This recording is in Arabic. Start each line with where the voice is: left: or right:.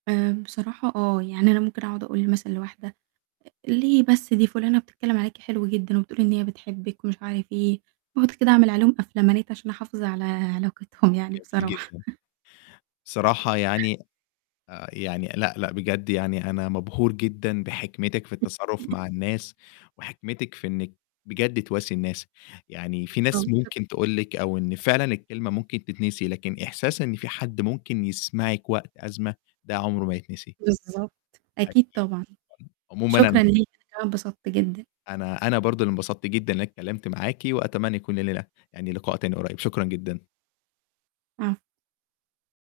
right: آآ، بصراحة آه، يعني أنا ممكن أقعُد أقول مثلًا لواحدة آآ، ليه بس دي فُلانه بتتكلّم عليكِ حلوة جدًا وبتقول إن هي بتحبِّك ومش عارف إيه، باقعُد كده أعمل عليهم أفلامانات عشان أحافظ على علاقتهم يعني
left: جميل
right: بصراحة.
left: جدًا. بصراحة يعني آآ، يعني لأ، لأ، بجد يعني أنا مبهور جدًا بحكمتِك في التصرُّف
right: [unintelligible]
left: مع الناس، وحكمتِك في إنِّك بجد تواسي الناس، يعني في ناس
right: [unintelligible] شكرًا.
left: ممكن تقول لِك أو إن فعلًا الكلمة ممكن تتنسي، لكن إحساس إن في حد ممكن يسمعِك وقت أزمة ده عُمره ما يتنسي.
right: بالضبط. أكيد
left: أكيد،
right: طبعًا.
left: [unintelligible] عمومًا أن
right: شكرًا ليك، أنا كمان اتبسطت جدًا.
left: أنا أنا برضه اللي انبسطت جدًا إن أنا اتكلّمت معاكِ، وأتمنى يكون لينا يعني لقاء تاني قريّب، شكرًا جدًا.
right: عفوًا.